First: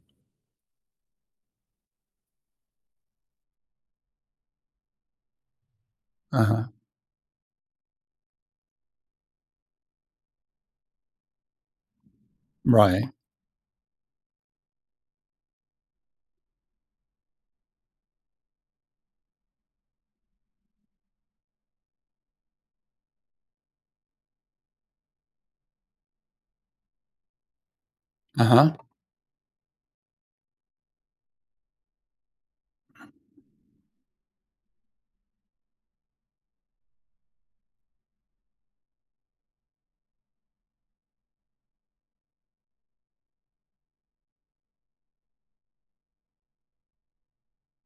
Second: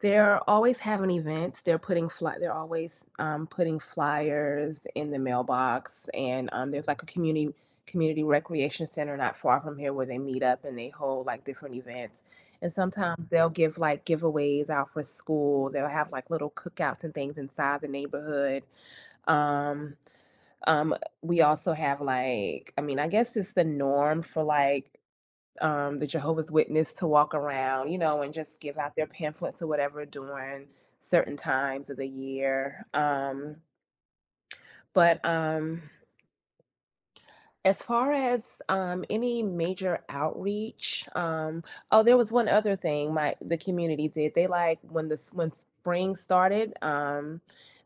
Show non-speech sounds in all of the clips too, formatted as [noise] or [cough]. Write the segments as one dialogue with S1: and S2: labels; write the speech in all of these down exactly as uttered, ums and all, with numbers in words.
S1: They're always having events, they're putting fly they're always, um, putting flyers in the mailbox, and, um,
S2: Uh-huh.
S1: there's, like, a community community recreation center not far from here where they meet up and they hold, like, different events. And
S2: Right.
S1: sometimes, they'll give, like, giveaways out for school, they'll have, like, little cookouts and things inside the neighborhood. Um, um, we also have, like I mean, I guess it's the norm for, like, um, the Jehovah's Witness to walk around, you know, and just
S2: Uh-huh.
S1: give out their pamphlets or whatever during certain times of the year, um But, um as far as, um, any major outreach, um Oh, there was one other thing my the community did. They, like, when this when spring started, um,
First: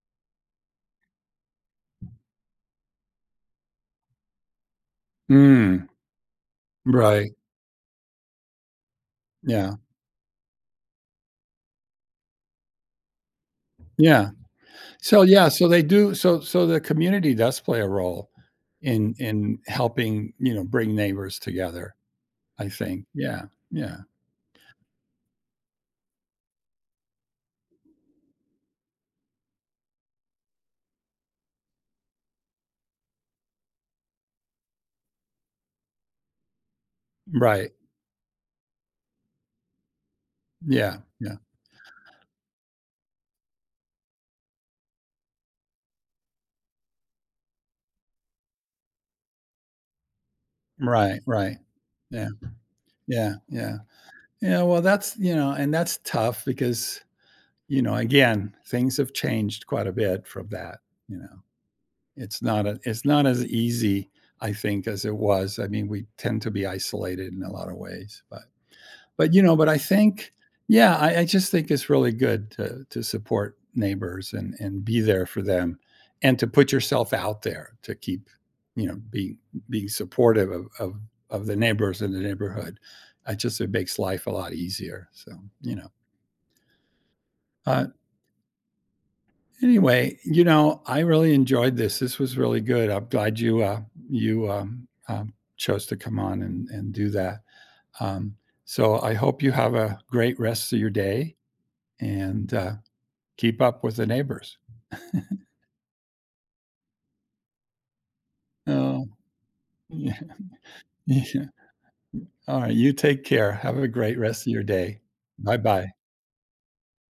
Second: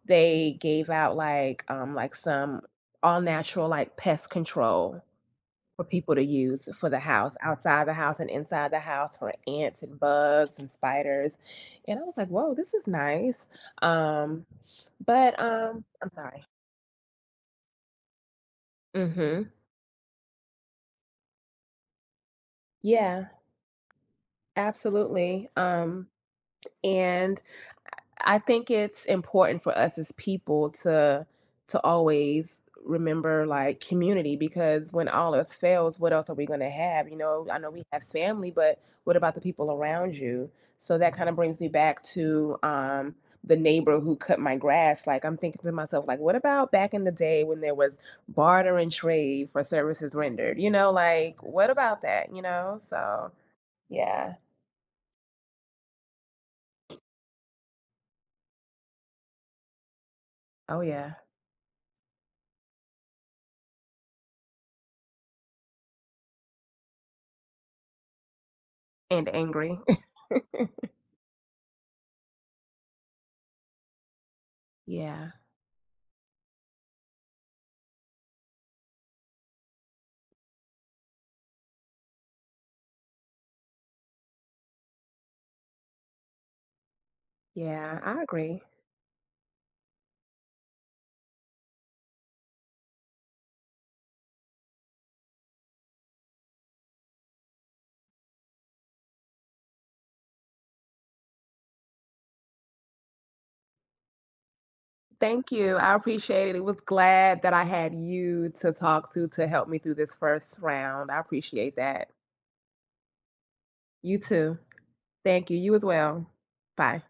S1: they gave out, like, um, like, some all-natural, like, pest control for
S2: Mm.
S1: people to use, for the
S2: Right.
S1: house outside the house and inside the house for
S2: Yeah.
S1: ants, and bugs, and spiders, and I was like, "Woah, this is nice."
S2: Yeah.
S1: Um,
S2: So,
S1: but,
S2: yeah, so, they
S1: um I'm
S2: do so
S1: sorry.
S2: so, the community does play a role in
S1: Mhm.
S2: in helping, you know, bring neighbors together, I think.
S1: Yeah.
S2: Yeah, yeah.
S1: Absolutely. Um, and I I think it's important for us as people to to always remember, like, community because when all else fails, what else are we gonna have, you know? I know
S2: Right.
S1: we have family, but what about the people around you? So,
S2: Yeah,
S1: that kinda
S2: yeah.
S1: brings me back to, um, the neighbor who cut my grass. Like, I'm thinking to myself, like, what about back in the day when there was barter and trade for services rendered? You know,
S2: Right,
S1: like,
S2: right.
S1: what about
S2: Yeah.
S1: that, you know? So,
S2: Yeah, yeah.
S1: yeah.
S2: You know, well, that's you know, and that's tough because, you know, again, things have changed quite a bit from that,
S1: Oh, yeah.
S2: you know? It's not a it's not as easy, I think, as it was. I mean, we tend to be isolated in a lot of ways, but
S1: And
S2: But, you know, but
S1: angry.
S2: I think
S1: [laughs]
S2: Yeah, I I just think it's really good to to support neighbors and and be there
S1: Yeah.
S2: for them, and to put yourself out there to keep, you know, being being supportive of of of the neighbors in the neighborhood. I just it makes life a lot easier, so, you know uh
S1: Yeah, I agree.
S2: Anyway, you know, I really enjoyed this. This was really good. I'm glad you, uh, you, um, um, chose to come on and and do that. Um, so, I hope you have a great rest of your day and, uh, keep up with the neighbors. [chuckles]
S1: Thank you, I appreciate it. It was glad that I had you to
S2: Oh,
S1: talk to to help me through this
S2: yeah,
S1: first round. I
S2: yeah.
S1: appreciate that.
S2: All right, you take care. Have a great
S1: You,
S2: rest of
S1: too.
S2: your day.
S1: Thank you. You as
S2: Bye-bye.
S1: well. Bye.